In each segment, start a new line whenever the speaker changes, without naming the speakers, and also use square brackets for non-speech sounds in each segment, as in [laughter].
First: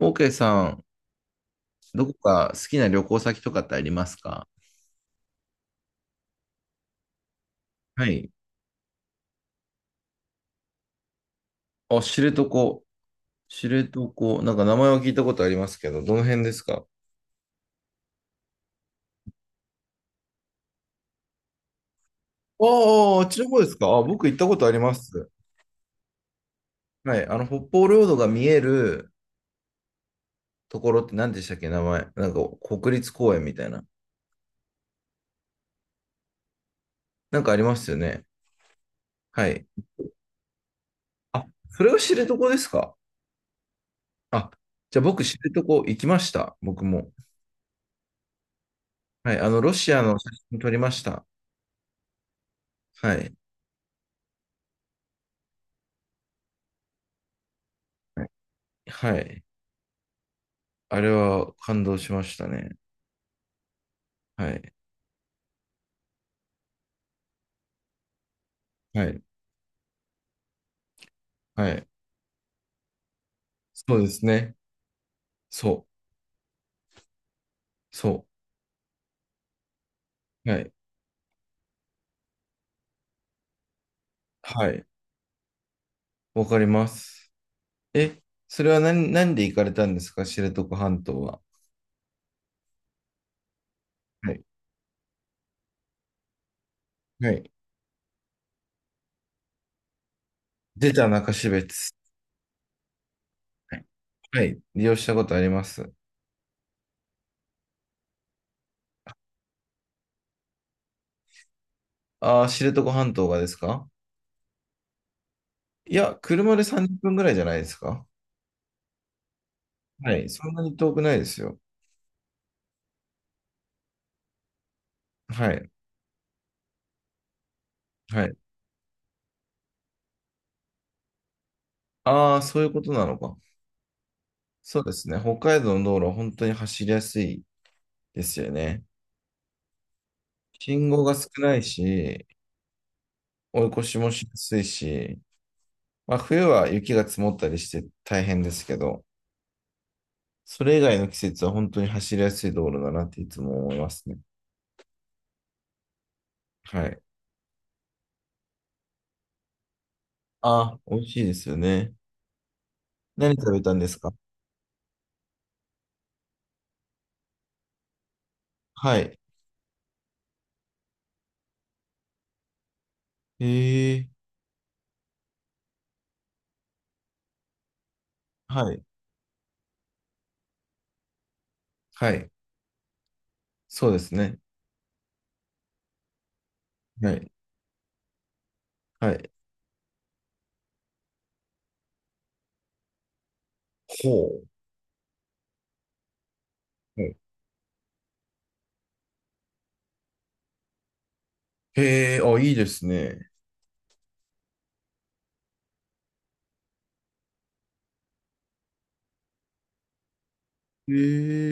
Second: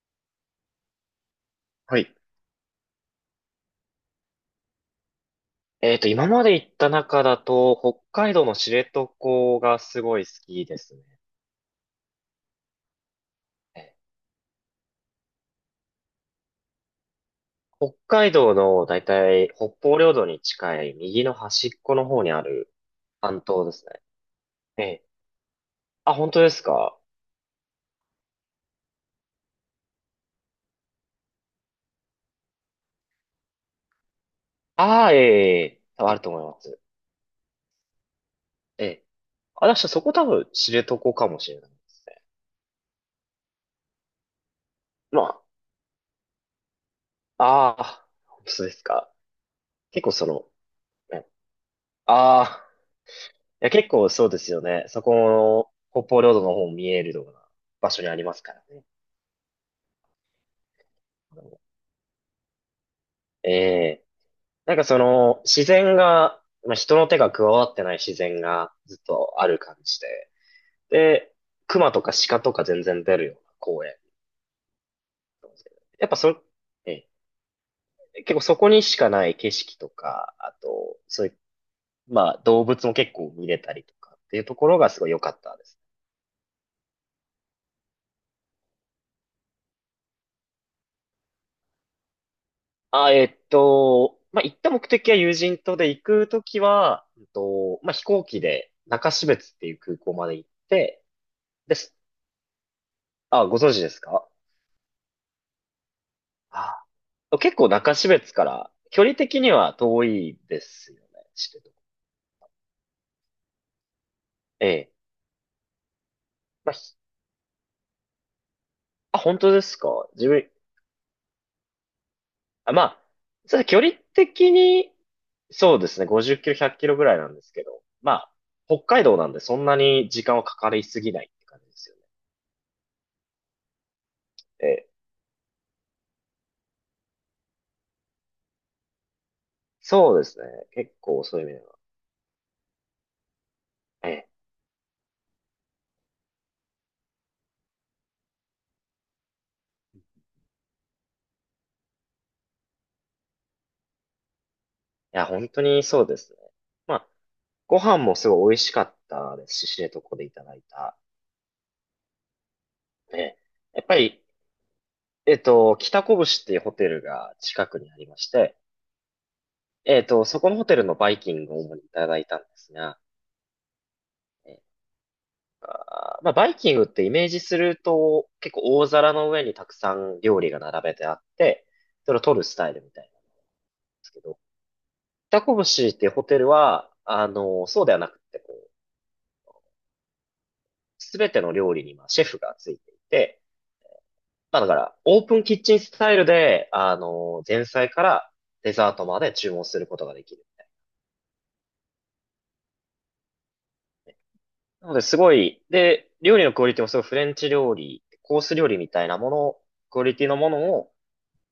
オーケーさん、
は
どこ
い。
か好きな旅行先とかってありますか？
今まで行った中だと、北
はい。
海道の知床がすごい好きですね。
あ、知床。知床。なんか名前は聞いたことありますけど、どの辺ですか？
北海道のだいたい北方領土に近い右の端っこの方にあ
あ
る
あ、あっち
半
の方
島
で
で
す
す
か？あ、
ね。
僕行ったことあり
え
ま
え。
す。
あ、本当ですか？
はい。北方領土が見えるところって何でしたっけ名前。なんか国立公園みたいな。
ああ、ええ、ええ多分あると思います。
なんかありますよね。
ええ。
は
あ、
い。
だからそこ多分知床かも
あ、
しれないで
それが
す。
知床ですか？あ、じゃあ僕
ま
知床行きました。僕も。
あ、ああ、そうですか。
はい。ロシア
結構
の
そ
写
の、
真撮りました。
ね、ああ、
はい。
いや結構そうですよね。そこの北方領土の方も見えるような場所にあ
は
り
い。
ますからね。
はい。あれは感動しましたね。
ええ。
はい。
なんかその、自然が、まあ、人の手が加わってない自然がずっ
はい。
とある感じで。で、
はい。
熊とか鹿とか全然出るような公園。
そうですね。そ
やっぱそ、え
う。
え、
そ
結構そこにしかない景色とか、
う。
あ
はい。
と、そういう、まあ動物も結構見れたりとかっていうと
は
ころ
い。
がすごい良かったです。
わかります。え、それは何で行かれたんですか？知床半島は。
あ、
は
まあ
い。
行った目的は友人とで行くときは、
はい。
まあ飛行機で中標津っていう空港まで行っ
出
て、
た中標
で
津。
す。あ、ご存
は
知
い。
ですか？
はい。利用したことあります。
あ、結構中標津から距離的には遠いですよね。知ってるとこ、
ああ、知床半島がですか？
ええ。
いや、車で
まあ、ひ
30分ぐらいじゃないですか？
あ、本当ですか？
はい。
自
そ
分、
んなに遠くないですよ。
あ、まあ、そう距離的に、
はい。
そうですね、50キロ、100キロぐらいなんですけど、ま
は
あ、
い。
北海道なんでそんなに時間はかかりすぎないって感じですよね。
ああ、そういうことなのか。
え
そう
え。
ですね。北海道の道路は本当に走りやすいですよね。
そうですね。
信
結
号が
構
少
そういう意
な
味
い
では。
し、追い越し
え
もし
え。
やすいし、まあ、冬は雪が積もったりして大変ですけど、それ以外の季節は本当に走りやすい道路だなっていつも思いますね。
いや、本当にそうですね。
は
ま
い。
あ、ご飯もすごい美味しかったですし、知床でいただい
あ、
た。
美味しいですよね。
え
何
え。
食べたん
やっ
で
ぱ
すか？
り、北こぶしっていうホテルが近くにありまして、
はい。
そこのホテルのバイキングを主にいただいたんですが、
へえ。
えーまあ、バイキングってイメージすると、結
は
構
い。
大皿の上にたくさん料理が並べてあって、
は
それを
い。
取るスタイルみたいなんで
そうで
す
す
け
ね。
ど、北こぶしっていうホテルは、
は
あ
い。
の、そうではなくて、こう、
はい。
すべての料理にまあシェフがついていて、
ほ
まあだから、オープンキッチンスタイルで、あ
う。はい。
の、前菜からデザートまで注文することができる。
へえ、あ、いいですね。
なので、すごい、で、料理のクオリティもすごいフレンチ料理、コース料理みたいなもの、クオリティのものを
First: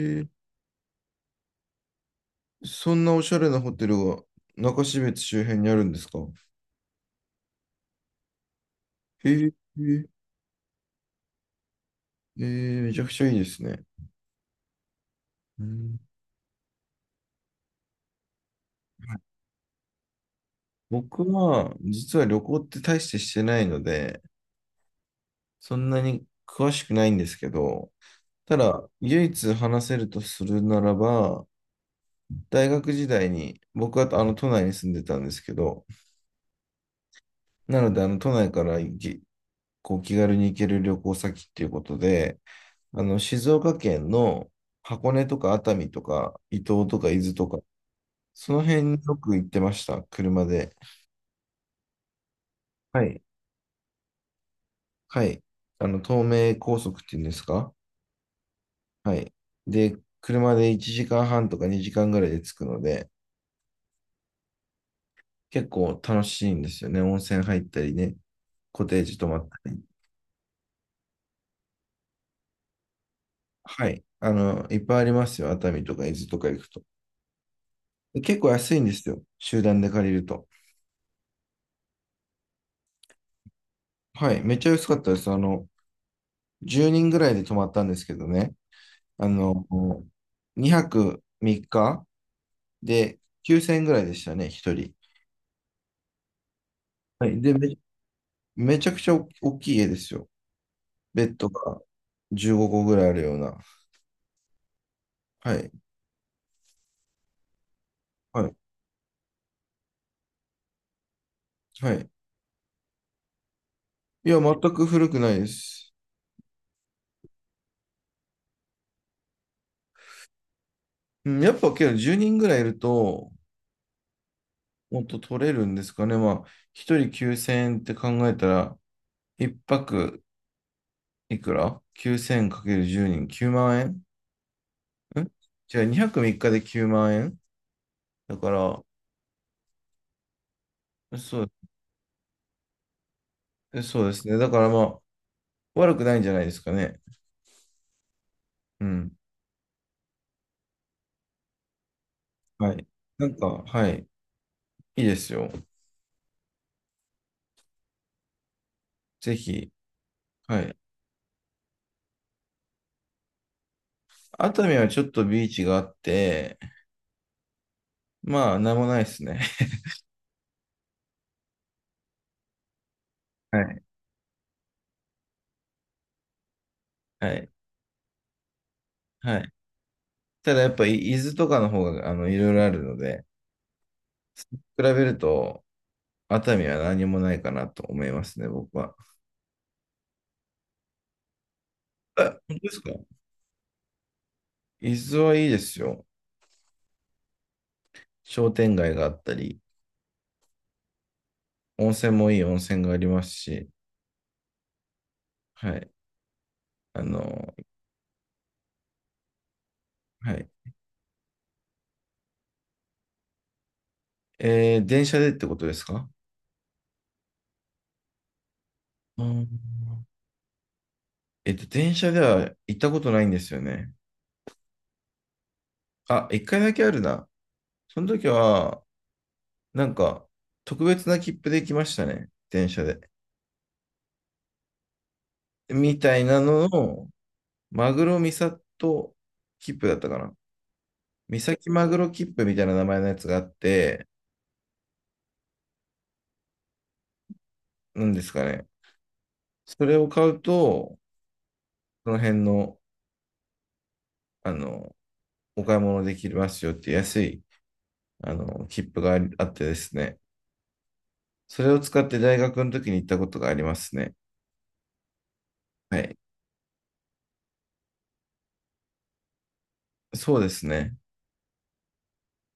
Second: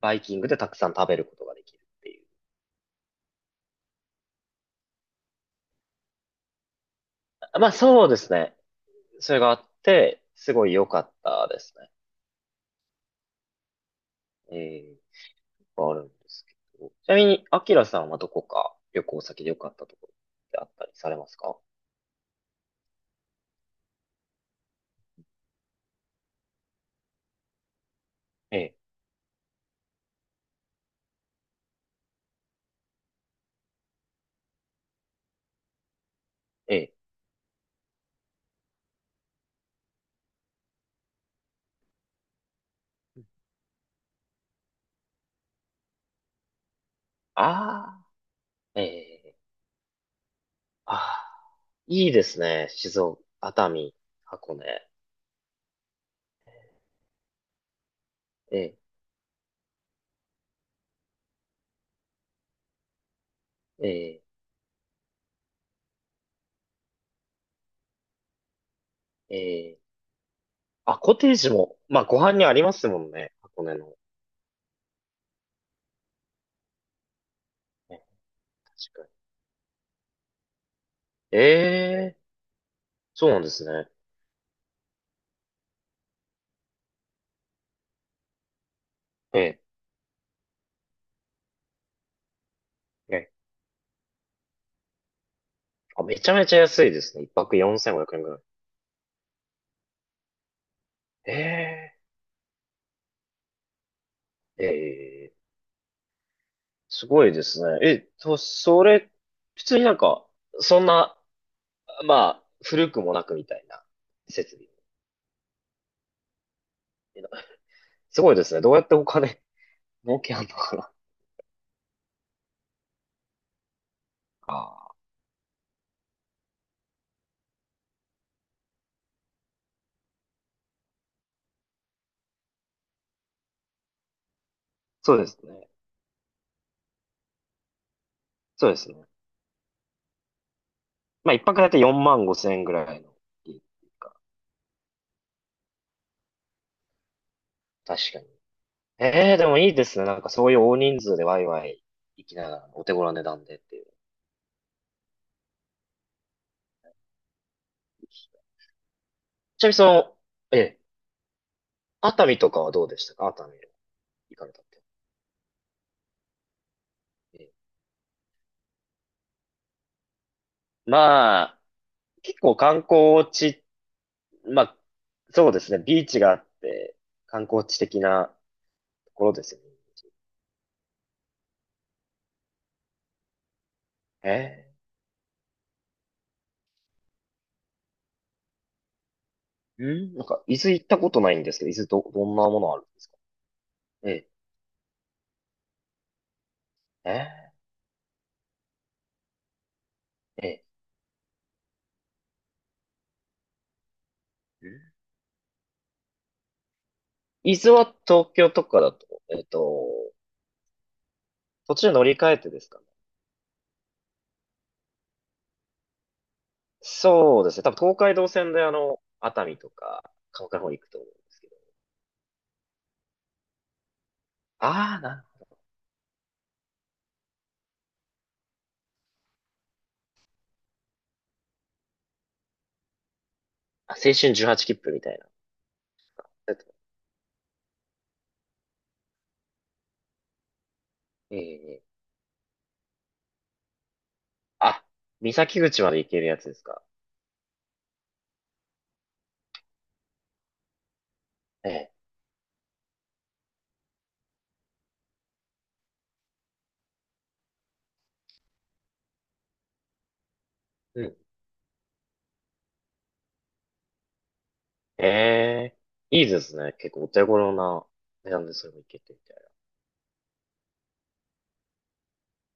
バイ
え。
キングでたくさん食べることができるっていう。
そんなおしゃれなホテルが中標津周辺にあるんですか？
あ、まあ、そうですね。それ
へ
があっ
え。
て、すごい良かったですね。
めちゃくちゃいいですね。
ええ、
う
あ
ん。
るんですけど。ちなみに、アキラさんはどこか旅行先で良かったところってあったりされ
僕
ますか？
は、実は旅行って大してしてないので、そんなに詳しくないんですけど、た
ええ、
だ、唯一話せるとするならば、大学時代に、僕はあの都内に住んでたんですけど、
ええ。
なので、あの都内から行き、こう気軽に行ける旅行先っていうことで、あの静岡県の箱根とか熱海とか伊東とか伊豆と
あ
か、その
あ、
辺
え
によく
え、
行ってました、車で。
ああ、いいですね。静
はい。
岡、熱海、箱根。
はい。東名高速っていうんですか？
ええ、
はい。で、車で1時間半とか2時間ぐらいで着くので、
ええ、
結構楽しいんですよね。温泉入ったりね、コテージ泊ま
え
った
え。
り。
あ、コテージも、まあ、ご飯にありますもんね。箱根
は
の。
い。いっぱいありますよ。熱海とか伊豆とか行くと。
ね、
で結構安いん
確
です
か
よ。集団で借りると。
に。ええ、そうなんですね。
はい。めっちゃ安かったです。10人ぐらいで泊まったんですけどね。あ
ええ。
の、2泊3日で
ええ、
9000円ぐらいでしたね、1人。
あ、めちゃめちゃ安いですね。
は
一
い。で、
泊4500円ぐらい。
めちゃくちゃ大きい家ですよ。ベッドが
え
15個ぐらいあるような。
え、ええ、
はい。
すごいですね。え、と、
はい。
それ、普通になんか、そんな、
はい。
まあ、古くもなくみたいな
いや、
設
全
備。
く古くないです。
すごいですね。どうやってお金儲けあんのかな。
うん、やっぱけど10人ぐらいいると、
ああ、
もっと取れるんですかね。まあ、1人9000円って考えたら、1泊いくら ?9000×10 人、9万円。
そう
ん
ですね。
じゃあ2泊3日で9万円だ
そうで
か
すね。
ら、
まあ、
そ
一
う、
泊だいたい4万5千円ぐらいの利益っていう
そうで
か。
すね。だからまあ、悪くないんじゃないですかね。
確かに。
うん。
ええ、でもいいですね。なんかそういう大人数でワイワイ行きながら、
は
お
い。
手頃な値
なん
段
か、
でっていう。
はい。いいですよ。ぜ
ちな
ひ、
みにその、え
はい。
え、熱海とかはどうでしたか？熱海行かれ
熱
たっ
海
て。
はちょっとビーチがあって、
ええ、
まあ、なんもないですね。
まあ、結構観光
[laughs] は
地、
い。
まあ、そうですね。ビーチがあって、
は
観
い。
光地的なところ
は
で
い。
すよね。
ただやっぱり伊豆とかの方が、いろいろあるので、
え
比べると、熱海は何もないかなと思いますね、僕は。
え、うん、なんか、伊豆行ったことないんですけど、伊豆ど、どん
あ、
な
本当
も
で
のあ
す
るん
か？
ですか？ええ、
伊豆はいいですよ。
え
商店街があったり、
え、ええ。
温泉もいい温泉がありますし、
うん、
はい。あの、
伊豆は東京とかだと、
はい。
途中乗り換えてですか？
電車でってことですか？
そうですね。多分東海道線であの、
う
熱
ん。
海とか、鹿児島の方行くと思うんですけど。
電車では行ったことないんですよね。
ああ、なるほど。
あ、一回だけあるな。その時は、なんか、特別な切符で来ましたね。電車で。
あ、青春18切符みたいな。
みたいな
えっ
の
と、
を、マグロミサト切符だったかな。三
え
崎
ええ
マグ
え、
ロ切符みたいな名前のやつがあって、
あ、三崎口まで行けるやつですか。
なんですかね。それを買うと、
ええ。
その辺の、あの、お買い物できますよっていう安い、切符があってですね。
うん。
それを使って大学の時に行ったことがありますね。
ええ、
はい。
いいですね。結構お手頃な値段でそれも行けてみたい
そうですね。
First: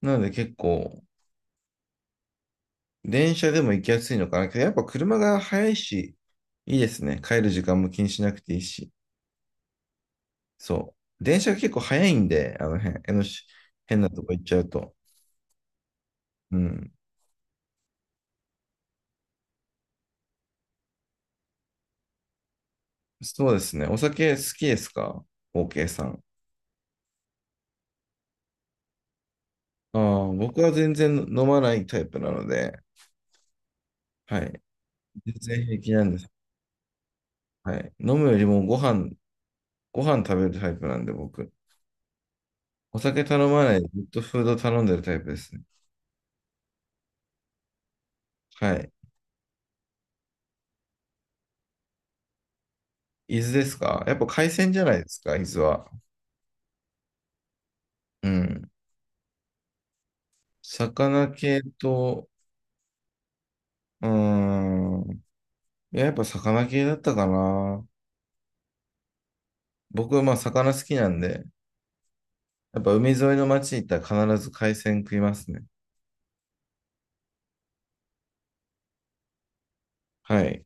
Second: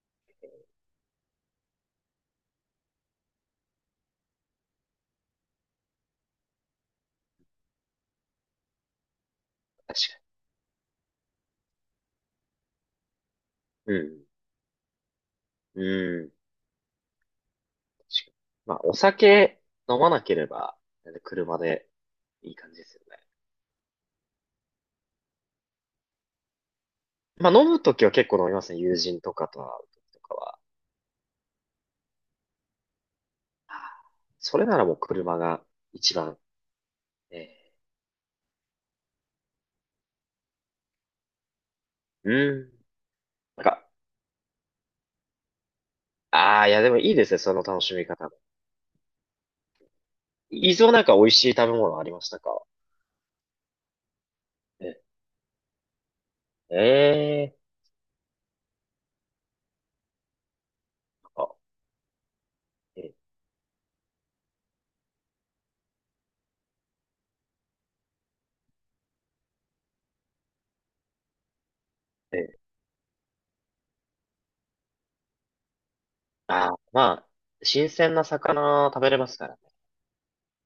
なので結構、電車でも行きやすいのかな。やっぱ車が早いし、いいですね。帰る時間も気にしなくていいし。
な。確か
そう。電車が結構早いんで、あの辺、江のし変なと
に。
こ行っちゃうと。
うん。うん。
うん。
確かに。まあ、お酒飲まなければ、車でいい感じですよね。
そうですね。お酒好きですか ?OK さん。
まあ、飲むときは結構飲みますね。友人とかと会う
あ
ときと
あ、
かは。
僕は全然飲まないタイプなので、は
そ
い。
れならもう
全
車が
然平気なん
一
です。
番。え
はい。飲むよりもご飯食べるタイプなんで、僕。
ー、うん。
お酒頼
なん
まないで、
か、
ずっとフード頼んでるタイプですね。
ああ、いやでもいいですね、その楽しみ方も。
はい。
いずれなんか美味しい食べ物ありましたか？
伊豆ですか？やっぱ海鮮じゃな
え
いですか、伊豆は。
え、え
うん。魚
ー、なんか、
系と、
え
うーん。いや、やっぱ魚系だったかな。僕はまあ魚好きなんで、
ー、えー、
やっぱ海沿いの町に行ったら必ず海鮮食いますね。
ああ、まあ、新鮮な魚食べれますからね。
はい。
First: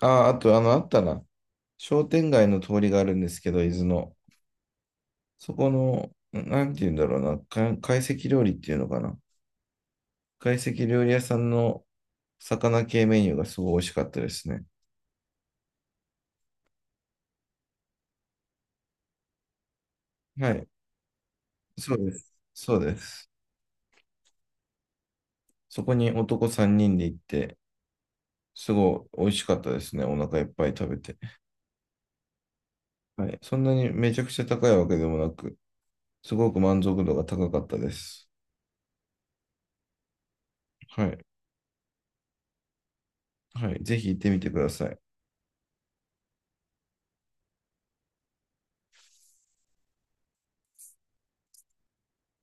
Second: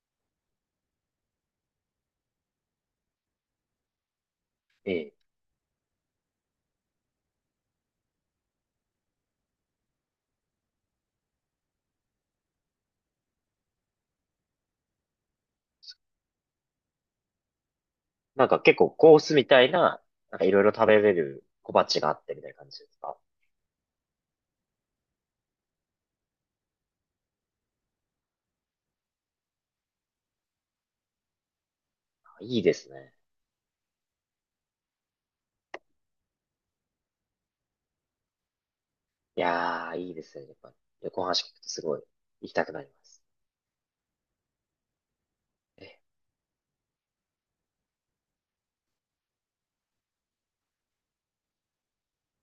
あ、あと、あったな。商店街の通りがあるんですけど、伊豆の。
ええ、
そこの、なんて言うんだろうな。懐石料理っていうのかな。懐石料理屋さんの魚系メニューがすごい美味しかったですね。
なんか結構コースみたいな、なんか
は
いろい
い。
ろ食べれる小
そう
鉢が
で
あっ
す。
てみたいな感
そ
じ
う
で
で
すか？
す。そこに男3人で行って、すごい美味しかったですね。お腹いっぱい食べて。
あ、いいですね。
はい。そんなにめちゃくちゃ高いわけでもなく、すごく満足度が高かったです。
いやー、いいですね。やっぱり、
は
旅行
い。
の話聞くとすごい行きたくなります。
はい。ぜひ行ってみてください。
えー